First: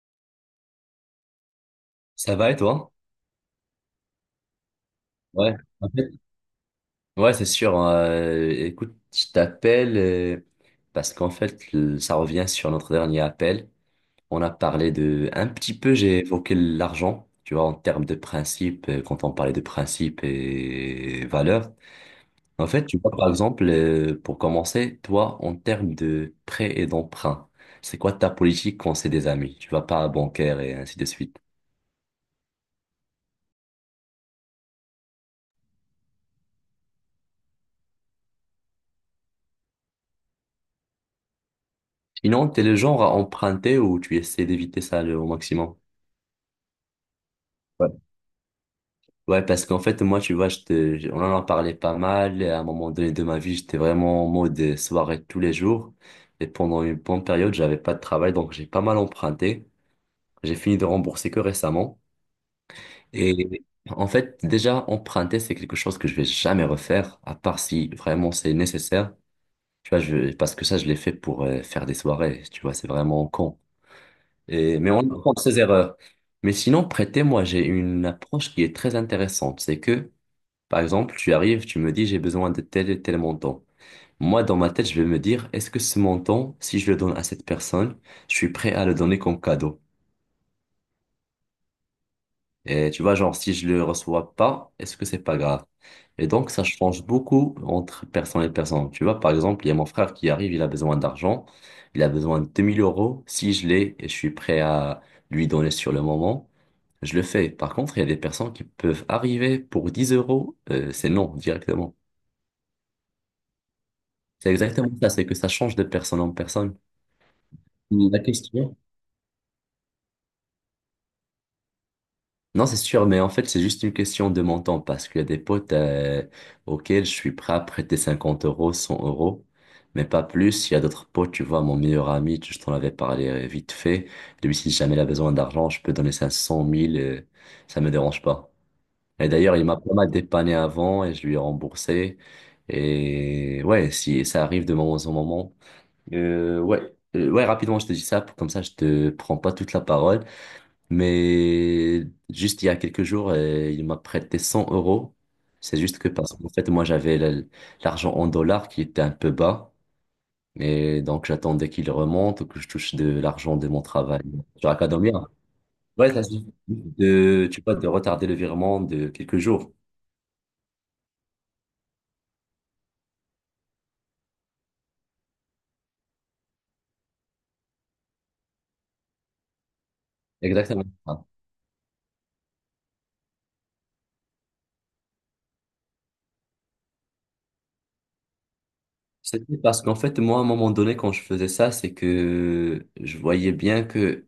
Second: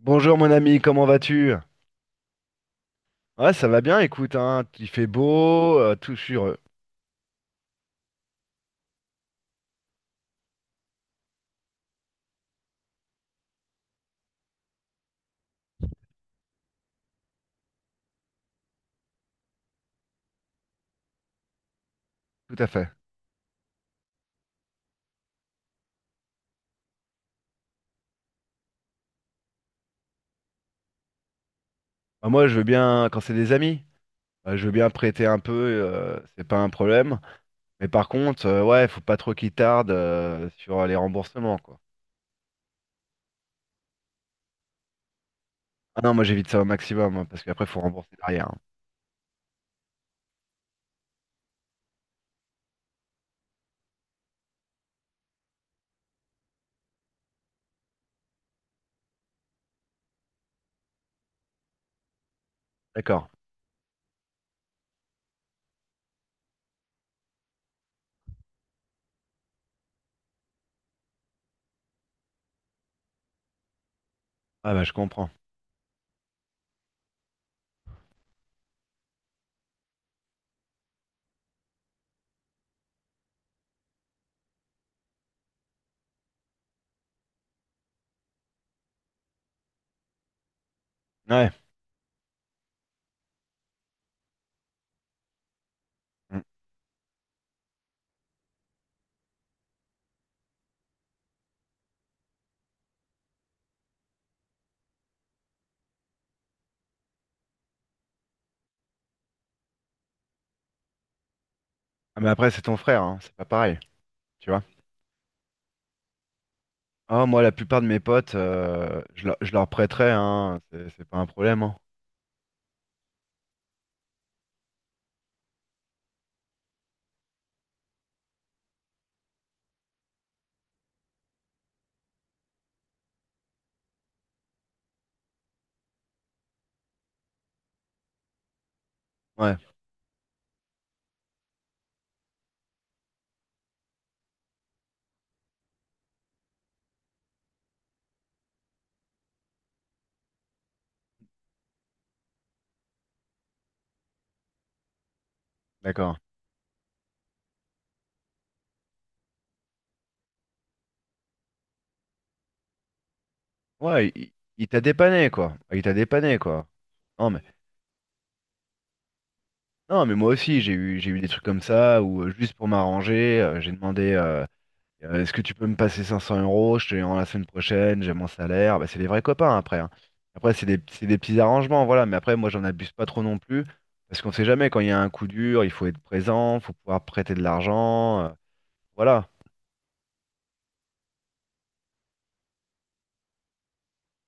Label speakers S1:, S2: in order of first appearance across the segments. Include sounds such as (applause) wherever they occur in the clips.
S1: Bonjour mon ami, comment vas-tu?
S2: Ça va et toi?
S1: Ouais, ça va bien, écoute, hein, il fait
S2: Ouais,
S1: beau,
S2: en fait,
S1: tout, je suis heureux,
S2: ouais, c'est sûr. Hein, écoute, je t'appelle parce qu'en fait, ça revient sur notre dernier appel. On a parlé de un petit peu, j'ai évoqué l'argent, tu vois, en termes de principe, quand on parlait de principe et valeurs.
S1: tout à
S2: En fait,
S1: fait.
S2: tu vois, par exemple, pour commencer, toi, en termes de prêt et d'emprunt, c'est quoi ta politique quand c'est des amis? Tu vas pas à bancaire et ainsi de suite.
S1: Bah, moi, je veux bien, quand c'est des amis, je veux bien prêter un peu, c'est pas un problème. Mais par contre, ouais, faut pas trop qu'ils tardent sur les remboursements, quoi.
S2: Sinon, t'es le genre à emprunter ou tu essaies d'éviter ça au maximum?
S1: Ah non, moi j'évite ça au maximum, hein, parce qu'après, faut rembourser derrière, hein.
S2: Ouais, parce qu'en fait, moi, tu vois, on en a parlé pas mal. Et à un moment donné de ma vie, j'étais vraiment en mode soirée tous les jours. Et pendant une bonne période, j'avais pas de travail, donc j'ai pas mal emprunté. J'ai fini de rembourser que récemment.
S1: D'accord.
S2: Et en fait, déjà, emprunter, c'est quelque chose que je vais jamais refaire, à part si vraiment c'est nécessaire. Tu vois, parce que ça, je l'ai fait pour faire des soirées. Tu vois, c'est vraiment con.
S1: Ah
S2: Et,
S1: bah,
S2: mais
S1: je
S2: on
S1: comprends.
S2: apprend de ses erreurs. Mais sinon, prêter, moi, j'ai une approche qui est très intéressante. C'est que par exemple, tu arrives, tu me dis j'ai besoin de tel et tel montant. Moi, dans ma tête, je vais me dire, est-ce que ce montant, si je le donne à cette personne, je suis prêt à le donner comme cadeau?
S1: Ouais.
S2: Et tu vois, genre, si je le reçois pas, est-ce que c'est pas grave? Et donc, ça change beaucoup entre personne et personne. Tu vois, par exemple, il y a mon frère qui arrive, il a besoin d'argent, il a besoin de 2000 euros. Si je l'ai et je suis prêt à lui donner sur le moment, je le fais. Par contre, il y a des personnes qui peuvent arriver pour 10 euros, c'est non, directement.
S1: Ah, mais après, c'est ton frère, hein, c'est pas pareil, tu
S2: C'est
S1: vois.
S2: exactement ça, c'est que ça change de personne en personne.
S1: Ah, moi, la plupart de mes
S2: La
S1: potes,
S2: question.
S1: je leur prêterais, hein, c'est pas un problème, hein.
S2: Non, c'est sûr, mais en fait, c'est juste une question de montant parce qu'il y a des potes auxquels je suis prêt à prêter 50 euros, 100 euros, mais pas plus. Il y a d'autres potes, tu vois, mon meilleur ami, je t'en avais parlé vite fait. Lui, si jamais il a besoin d'argent, je peux donner 500 000, ça me dérange pas. Et
S1: Ouais,
S2: d'ailleurs, il m'a pas mal dépanné avant et je lui ai remboursé. Et ouais, si ça arrive de moment en moment. Ouais, ouais, rapidement, je te dis ça, comme ça, je te prends pas toute la parole. Mais juste il y a quelques jours, il m'a prêté 100 euros. C'est juste que
S1: d'accord.
S2: parce qu'en fait, moi, j'avais l'argent en dollars qui était un peu bas. Et donc, j'attendais qu'il remonte ou que je touche de l'argent de mon
S1: Ouais,
S2: travail.
S1: il
S2: Genre
S1: t'a
S2: académien.
S1: dépanné, quoi. Ah, il t'a
S2: Ouais, ça
S1: dépanné,
S2: suffit
S1: quoi. Non, mais,
S2: de, tu vois, de retarder le virement de quelques jours.
S1: non, mais moi aussi, j'ai eu des trucs comme ça, où juste pour m'arranger, j'ai demandé. Est-ce que tu peux me passer 500 euros? Je te les rends la semaine prochaine, j'ai mon salaire. Bah, c'est des vrais copains après, hein. Après, c'est des,
S2: Exactement.
S1: c'est des petits arrangements, voilà. Mais après, moi, j'en abuse pas trop non plus. Parce qu'on sait jamais, quand il y a un coup dur, il faut être présent, faut pouvoir prêter de l'argent, voilà.
S2: C'était parce qu'en fait, moi, à un moment donné, quand je faisais ça, c'est que je voyais bien que,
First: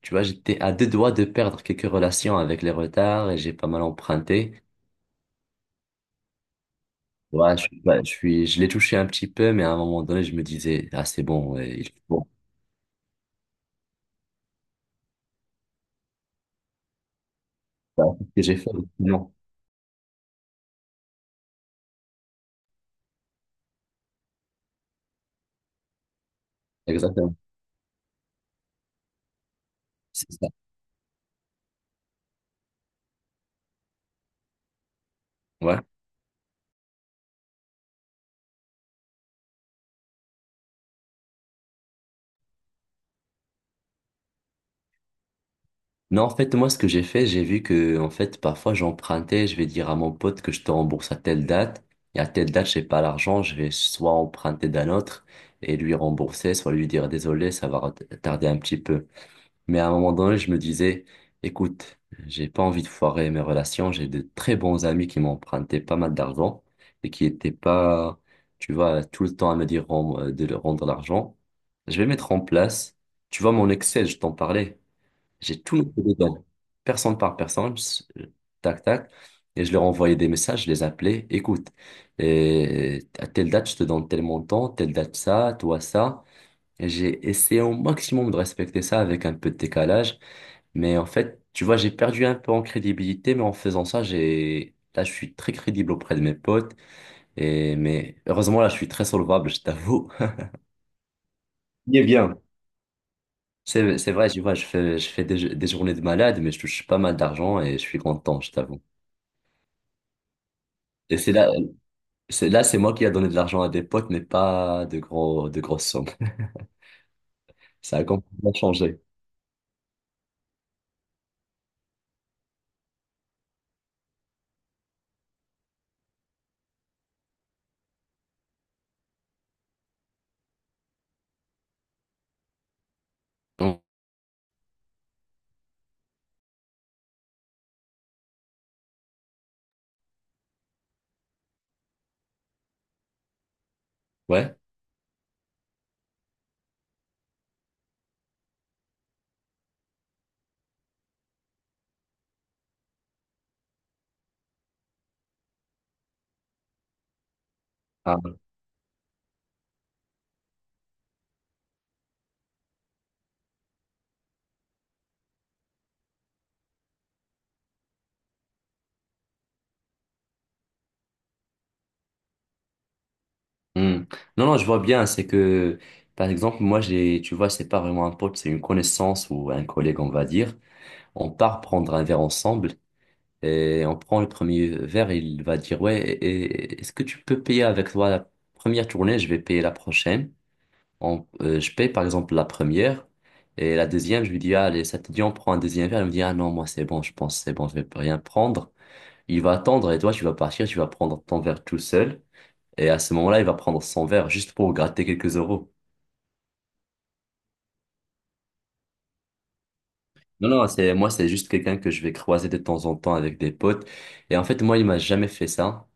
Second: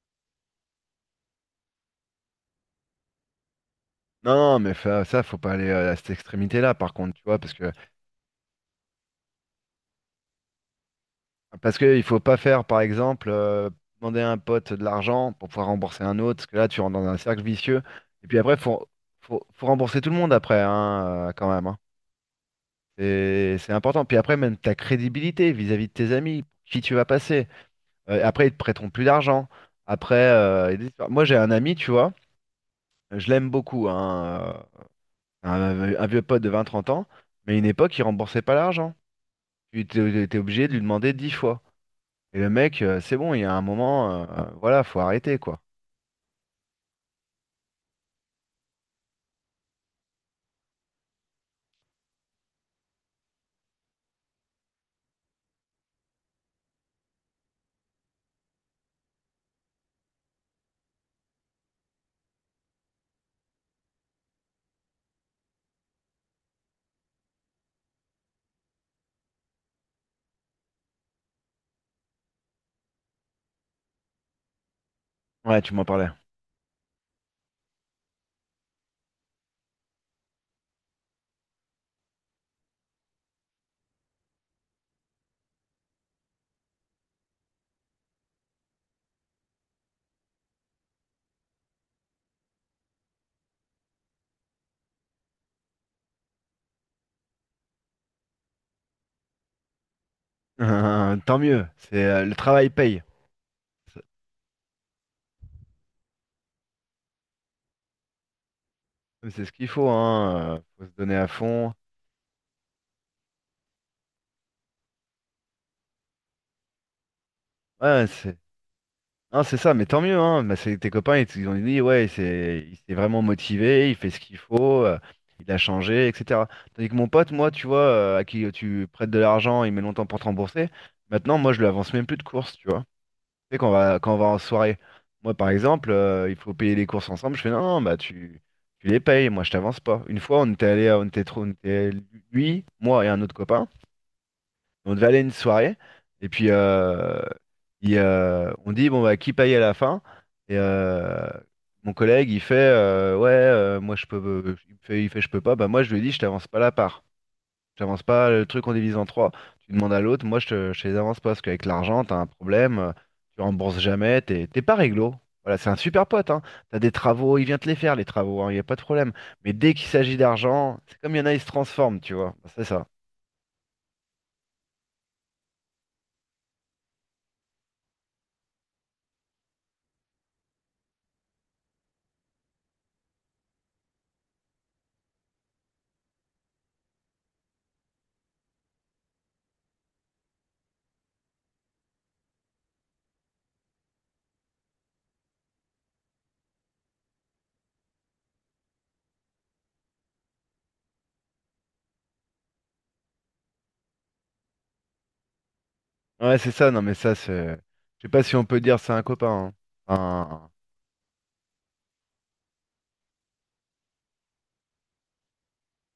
S2: tu vois, j'étais à deux doigts de perdre quelques relations avec les retards et j'ai pas mal
S1: Non, non,
S2: emprunté.
S1: mais ça, faut pas aller à cette extrémité-là, par contre, tu vois. Parce
S2: Ouais, je
S1: que,
S2: suis, pas- je suis, je l'ai touché un petit peu, mais à un moment donné, je me disais, ah, c'est bon,
S1: parce
S2: ouais, il
S1: que il faut
S2: faut.
S1: pas faire, par exemple, demander à un pote de l'argent pour pouvoir rembourser un autre. Parce que là, tu rentres dans un cercle vicieux.
S2: Bon, c'est
S1: Et
S2: ce
S1: puis
S2: que
S1: après,
S2: j'ai fait.
S1: faut,
S2: Non,
S1: faut, faut rembourser tout le monde après, hein, quand même, hein. C'est important. Puis après, même ta crédibilité vis-à-vis de tes amis, pour qui tu vas
S2: exactement.
S1: passer. Après, ils te prêteront plus d'argent. Après,
S2: C'est ça.
S1: il y a des histoires. Moi j'ai un ami, tu vois, je l'aime beaucoup, hein,
S2: Ouais.
S1: un vieux pote de 20 30 ans, mais à une époque, il remboursait pas l'argent. Tu étais obligé de lui demander 10 fois. Et le mec, c'est bon, il y a un moment, voilà, faut arrêter, quoi.
S2: Non, en fait, moi, ce que j'ai fait, j'ai vu que, en fait, parfois, j'empruntais, je vais dire à mon pote que je te rembourse à telle date, et à telle date, j'ai pas l'argent, je vais soit emprunter d'un autre et lui rembourser, soit lui dire désolé, ça va tarder un petit peu. Mais à un moment donné, je me disais, écoute, j'ai pas envie de foirer mes relations, j'ai de très bons amis qui m'empruntaient pas mal d'argent et qui étaient pas, tu vois, tout le temps à me dire de leur rendre l'argent. Je vais mettre en place, tu vois, mon Excel, je t'en parlais.
S1: Ouais,
S2: J'ai
S1: tu
S2: tout
S1: m'en
S2: noté
S1: parlais.
S2: dedans, personne par personne, tac, tac. Et je leur envoyais des messages, je les appelais, écoute, et à telle date, je te donne tel montant, telle date ça, toi ça. Et j'ai essayé au maximum de respecter ça avec un peu de décalage. Mais en fait, tu vois, j'ai perdu un peu en crédibilité, mais en faisant ça, j'ai. Là, je suis très crédible auprès de mes potes. Et. Mais heureusement, là, je suis très solvable, je t'avoue.
S1: (laughs) Tant mieux,
S2: (laughs) Il
S1: c'est
S2: est
S1: le
S2: bien.
S1: travail paye.
S2: C'est,
S1: C'est
S2: c'est vrai, tu vois, je fais des journées de malade, mais je touche pas mal d'argent et je suis content, je t'avoue.
S1: c'est ce qu'il faut, hein. Faut se donner
S2: Et
S1: à
S2: c'est là,
S1: fond.
S2: c'est là, c'est moi qui a donné de l'argent à des potes, mais pas de de grosses sommes. (laughs) Ça a
S1: Ouais, c'est.
S2: complètement changé.
S1: Non, c'est ça, mais tant mieux, hein. Bah, tes copains, ils ont dit, ouais, c'est, il s'est vraiment motivé, il fait ce qu'il faut, il a changé, etc. Tandis que mon pote, moi, tu vois, à qui tu prêtes de l'argent, il met longtemps pour te rembourser. Maintenant, moi, je lui avance même plus de courses, tu vois. Tu sais, quand on
S2: Mm.
S1: va, quand on va en soirée, moi, par exemple, il faut payer les courses ensemble. Je fais, non, non, bah, tu les payes, moi, je t'avance pas. Une fois, on était allé, on était trop, on était, lui, moi et un autre copain.
S2: Ouais.
S1: On devait aller à une soirée, et puis on dit, bon, bah, qui paye à la fin? Et mon collègue, il fait, ouais, moi, je peux, il fait, je peux pas. Bah, moi, je lui ai dit, je t'avance pas la part. Je t'avance pas
S2: Ah.
S1: le truc en divise en trois. Tu demandes à l'autre, moi, je te les avance pas, parce qu'avec l'argent, t'as un problème, tu rembourses jamais, t'es pas réglo. Voilà, c'est un super pote, hein. T'as des travaux, il vient te les faire, les travaux, il n'y a pas de problème. Mais dès qu'il s'agit d'argent, c'est comme il y en a, ils se transforment, tu vois. Bah, c'est ça.
S2: Mm. Non, non, je vois bien, c'est que, par exemple, moi, tu vois, c'est pas vraiment un pote, c'est une connaissance ou un collègue, on va dire. On part prendre un verre ensemble et on prend le premier verre, il va dire, ouais, est-ce que tu peux payer avec toi la première tournée? Je vais payer la prochaine. Je paye par exemple la première et la deuxième, je lui dis, ah, allez, ça te dit, on prend un deuxième verre. Il me dit, ah non, moi c'est bon, je pense, c'est bon, je vais rien prendre. Il va attendre et toi, tu vas partir, tu vas prendre ton verre tout seul. Et à ce moment-là, il va prendre son verre juste pour gratter quelques euros.
S1: Ouais, c'est ça, non, mais ça, c'est. Je sais pas si on peut dire c'est un copain, hein.
S2: Non,
S1: Enfin,
S2: non, moi, c'est juste quelqu'un que je vais croiser de temps en temps avec des potes. Et en fait, moi, il m'a jamais fait ça.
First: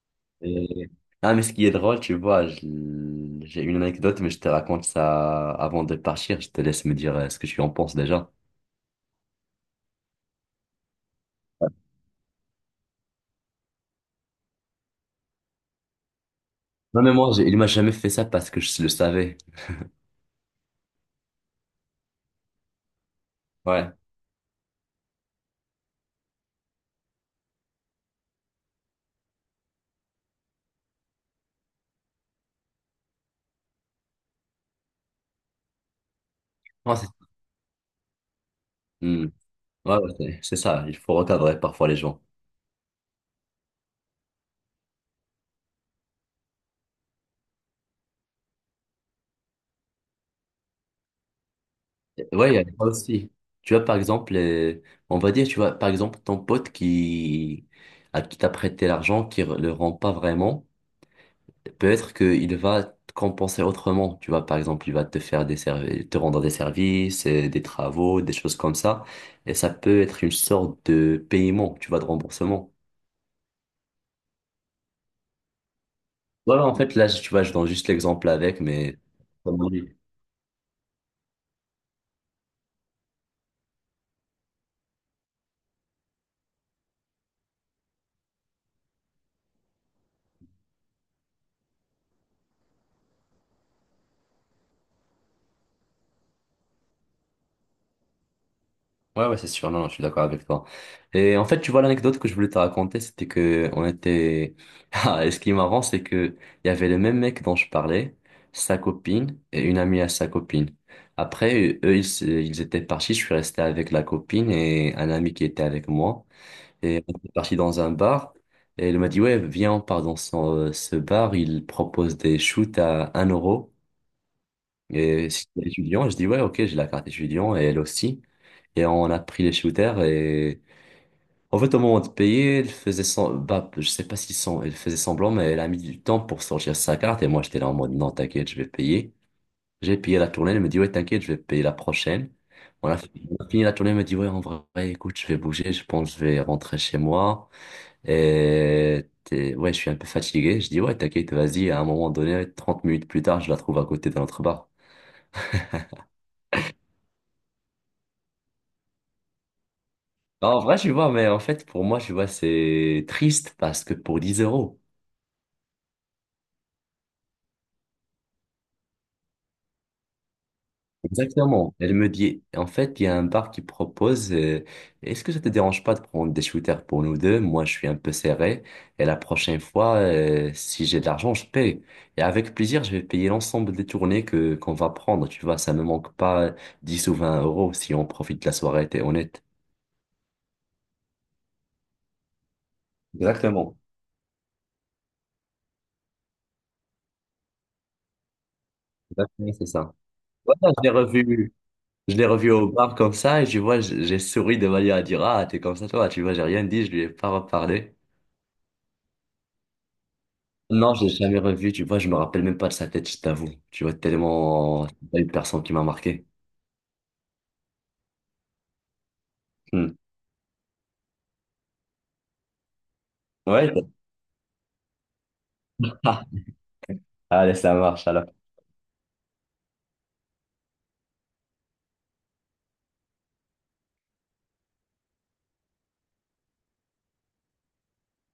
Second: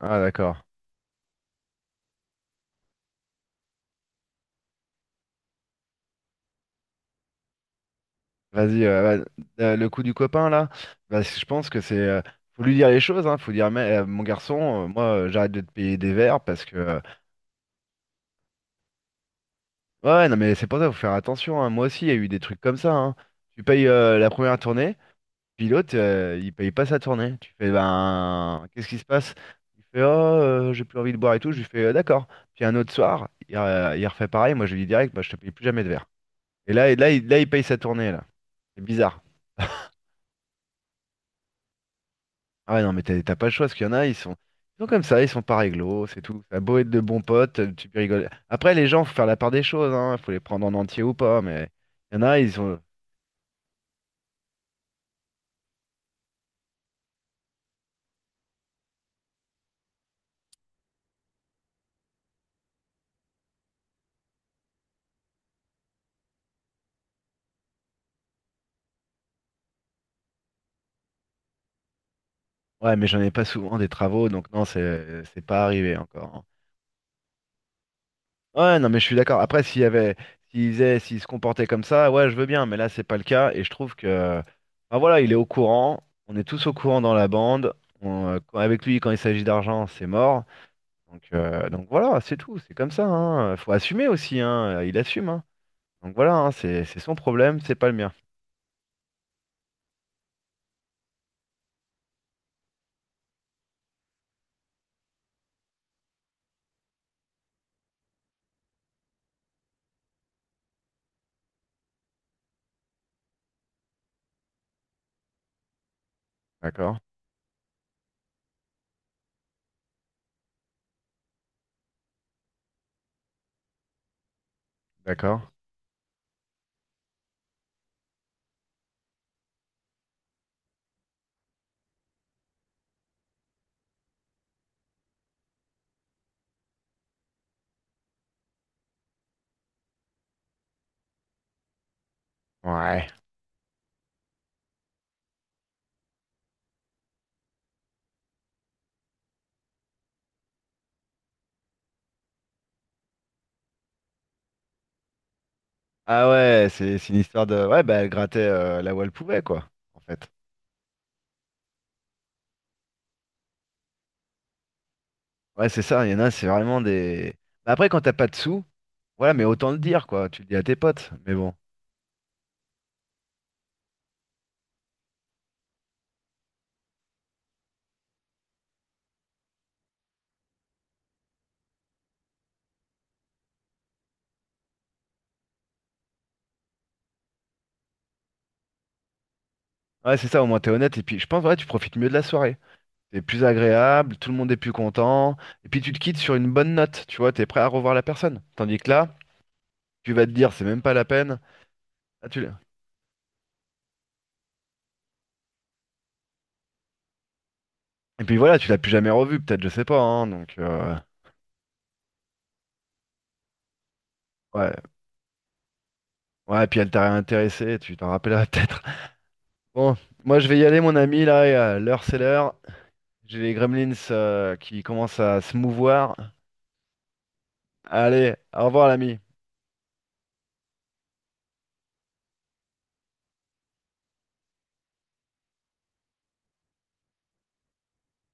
S1: ah, d'accord.
S2: Et- Ah, mais ce qui est drôle, tu vois, j'ai une anecdote, mais je te raconte ça avant de partir. Je te laisse me dire ce que tu en penses déjà.
S1: Vas-y, le coup du copain, là, bah, je pense que c'est. Faut lui dire les choses, hein. Faut dire, mais, mon garçon, moi, j'arrête de te payer des verres parce que.
S2: Non, mais moi, il m'a jamais fait ça parce que je le savais.
S1: Ouais, ouais, non, mais c'est pour ça, faut faire attention, hein. Moi aussi, il y a eu des trucs comme ça, hein. Tu payes
S2: Ouais.
S1: la première tournée, puis l'autre, il paye pas sa tournée. Tu fais, ben, qu'est-ce qui se passe? Il fait, oh, j'ai plus envie de boire et tout. Je lui fais, d'accord. Puis un autre soir, il refait pareil. Moi, je lui dis direct, bah, je te paye plus jamais de verre. Et là,
S2: Non, c'est
S1: il paye sa tournée, là. C'est bizarre.
S2: Hmm. Ouais, ouais, c'est ça. Il faut recadrer parfois les gens.
S1: Ah ouais, non, mais t'as pas le choix, parce qu'il y en a, ils sont, comme ça, ils sont pas réglo, c'est tout. Ça a beau être de bons potes, tu peux rigoler. Après, les gens, faut faire la part des choses, hein. Faut les prendre en entier ou pas, mais il y en
S2: Et
S1: a,
S2: ouais,
S1: ils
S2: il y a
S1: sont...
S2: ça aussi. Tu vois, par exemple, on va dire, tu vois, par exemple, ton pote qui, à qui t'a prêté l'argent, qui le rend pas vraiment, peut-être qu'il va te compenser autrement. Tu vois, par exemple, il va te faire des services, te rendre des services, des travaux, des choses comme ça. Et ça peut être une sorte de paiement, tu vois, de remboursement.
S1: Ouais, mais j'en ai pas souvent des travaux, donc non, c'est pas arrivé encore, hein.
S2: Ouais, ouais, en fait, là, tu vois, je donne juste l'exemple avec,
S1: Ouais, non,
S2: mais.
S1: mais je suis d'accord. Après, s'il y
S2: Oui.
S1: avait... s'ils se comportaient comme ça, ouais, je veux bien, mais là, c'est pas le cas, et je trouve que... Ah voilà, il est au courant, on est tous au courant dans la bande, avec lui, quand il s'agit d'argent, c'est mort. Donc voilà, c'est tout, c'est comme ça, hein. Faut assumer aussi, hein. Il assume, hein. Donc voilà, hein, c'est son problème, c'est pas le mien.
S2: Ouais, ouais, c'est sûr, non, je suis d'accord avec toi. Et en fait, tu vois, l'anecdote que je voulais te raconter, c'était que on était. (laughs) Ah, et ce qui est marrant, c'est que il y avait le même mec dont je parlais, sa copine, et une amie à sa copine. Après, eux, ils étaient partis, je suis resté avec la copine et un ami qui était avec moi.
S1: D'accord?
S2: Et on est parti dans un bar, et il m'a dit, ouais, viens, on part dans ce bar, il propose des shoots à 1 euro. Et
S1: D'accord?
S2: c'était étudiant, je dis ouais, ok, j'ai la carte étudiant et elle aussi. Et on a pris les shooters et en fait, au moment de payer, elle faisait semblant, bah, je sais pas si elle faisait semblant, mais elle a mis du temps pour sortir sa carte et moi j'étais là en mode non, t'inquiète, je vais payer. J'ai payé la tournée, elle me dit ouais, t'inquiète, je vais payer la prochaine. On a
S1: Ouais.
S2: fini on a fini la tournée, elle me dit ouais, en vrai, écoute, je vais bouger, je pense que je vais rentrer chez moi. Et ouais, je suis un peu fatigué. Je dis ouais, t'inquiète, vas-y, à un moment donné, 30 minutes plus tard, je la trouve à côté de notre bar.
S1: Ah ouais, c'est une histoire de. Ouais, bah elle grattait là où elle pouvait, quoi, en fait.
S2: Bah, en vrai, tu vois, mais en fait, pour moi, tu vois, c'est triste parce que pour 10 euros,
S1: Ouais, c'est ça, il y en a, c'est vraiment des. Bah, après, quand t'as pas de sous, voilà, mais autant le dire, quoi. Tu le dis à tes potes, mais bon.
S2: exactement, elle me dit, en fait, il y a un bar qui propose, est-ce que ça te dérange pas de prendre des shooters pour nous deux? Moi, je suis un peu serré et la prochaine fois, si j'ai de l'argent, je paye. Et avec plaisir, je vais payer l'ensemble des tournées que qu'on va prendre, tu vois, ça ne manque pas 10 ou 20 euros si on profite de la soirée, t'es honnête.
S1: Ouais, c'est ça, au moins t'es honnête, et puis je pense, ouais, tu profites mieux de la soirée. C'est plus
S2: Exactement,
S1: agréable, tout le monde est plus content, et puis tu te quittes sur une bonne note, tu vois, t'es prêt à revoir la personne. Tandis que là,
S2: exactement, c'est ça.
S1: tu vas te dire, c'est
S2: Voilà,
S1: même
S2: je l'ai
S1: pas la peine.
S2: revu. Je l'ai
S1: Ah,
S2: revu au bar comme ça et tu vois, j'ai souri de manière à dire, ah, t'es comme ça, toi. Tu vois, j'ai rien dit, je lui ai pas reparlé.
S1: et puis voilà, tu l'as plus jamais revu, peut-être, je sais pas, hein, donc,
S2: Non, je l'ai jamais revu, tu vois, je me rappelle même pas de sa tête, je t'avoue. Tu vois,
S1: ouais.
S2: tellement, c'est pas une personne qui m'a marqué.
S1: Ouais, et puis elle t'a réintéressé, tu t'en rappelleras peut-être. (laughs) Bon,
S2: Hmm.
S1: moi je vais y aller, mon ami, là, et, l'heure c'est l'heure. J'ai les
S2: Ouais,
S1: gremlins qui commencent à se mouvoir.
S2: (laughs) allez, ça marche,
S1: Allez,
S2: alors.
S1: au revoir, l'ami.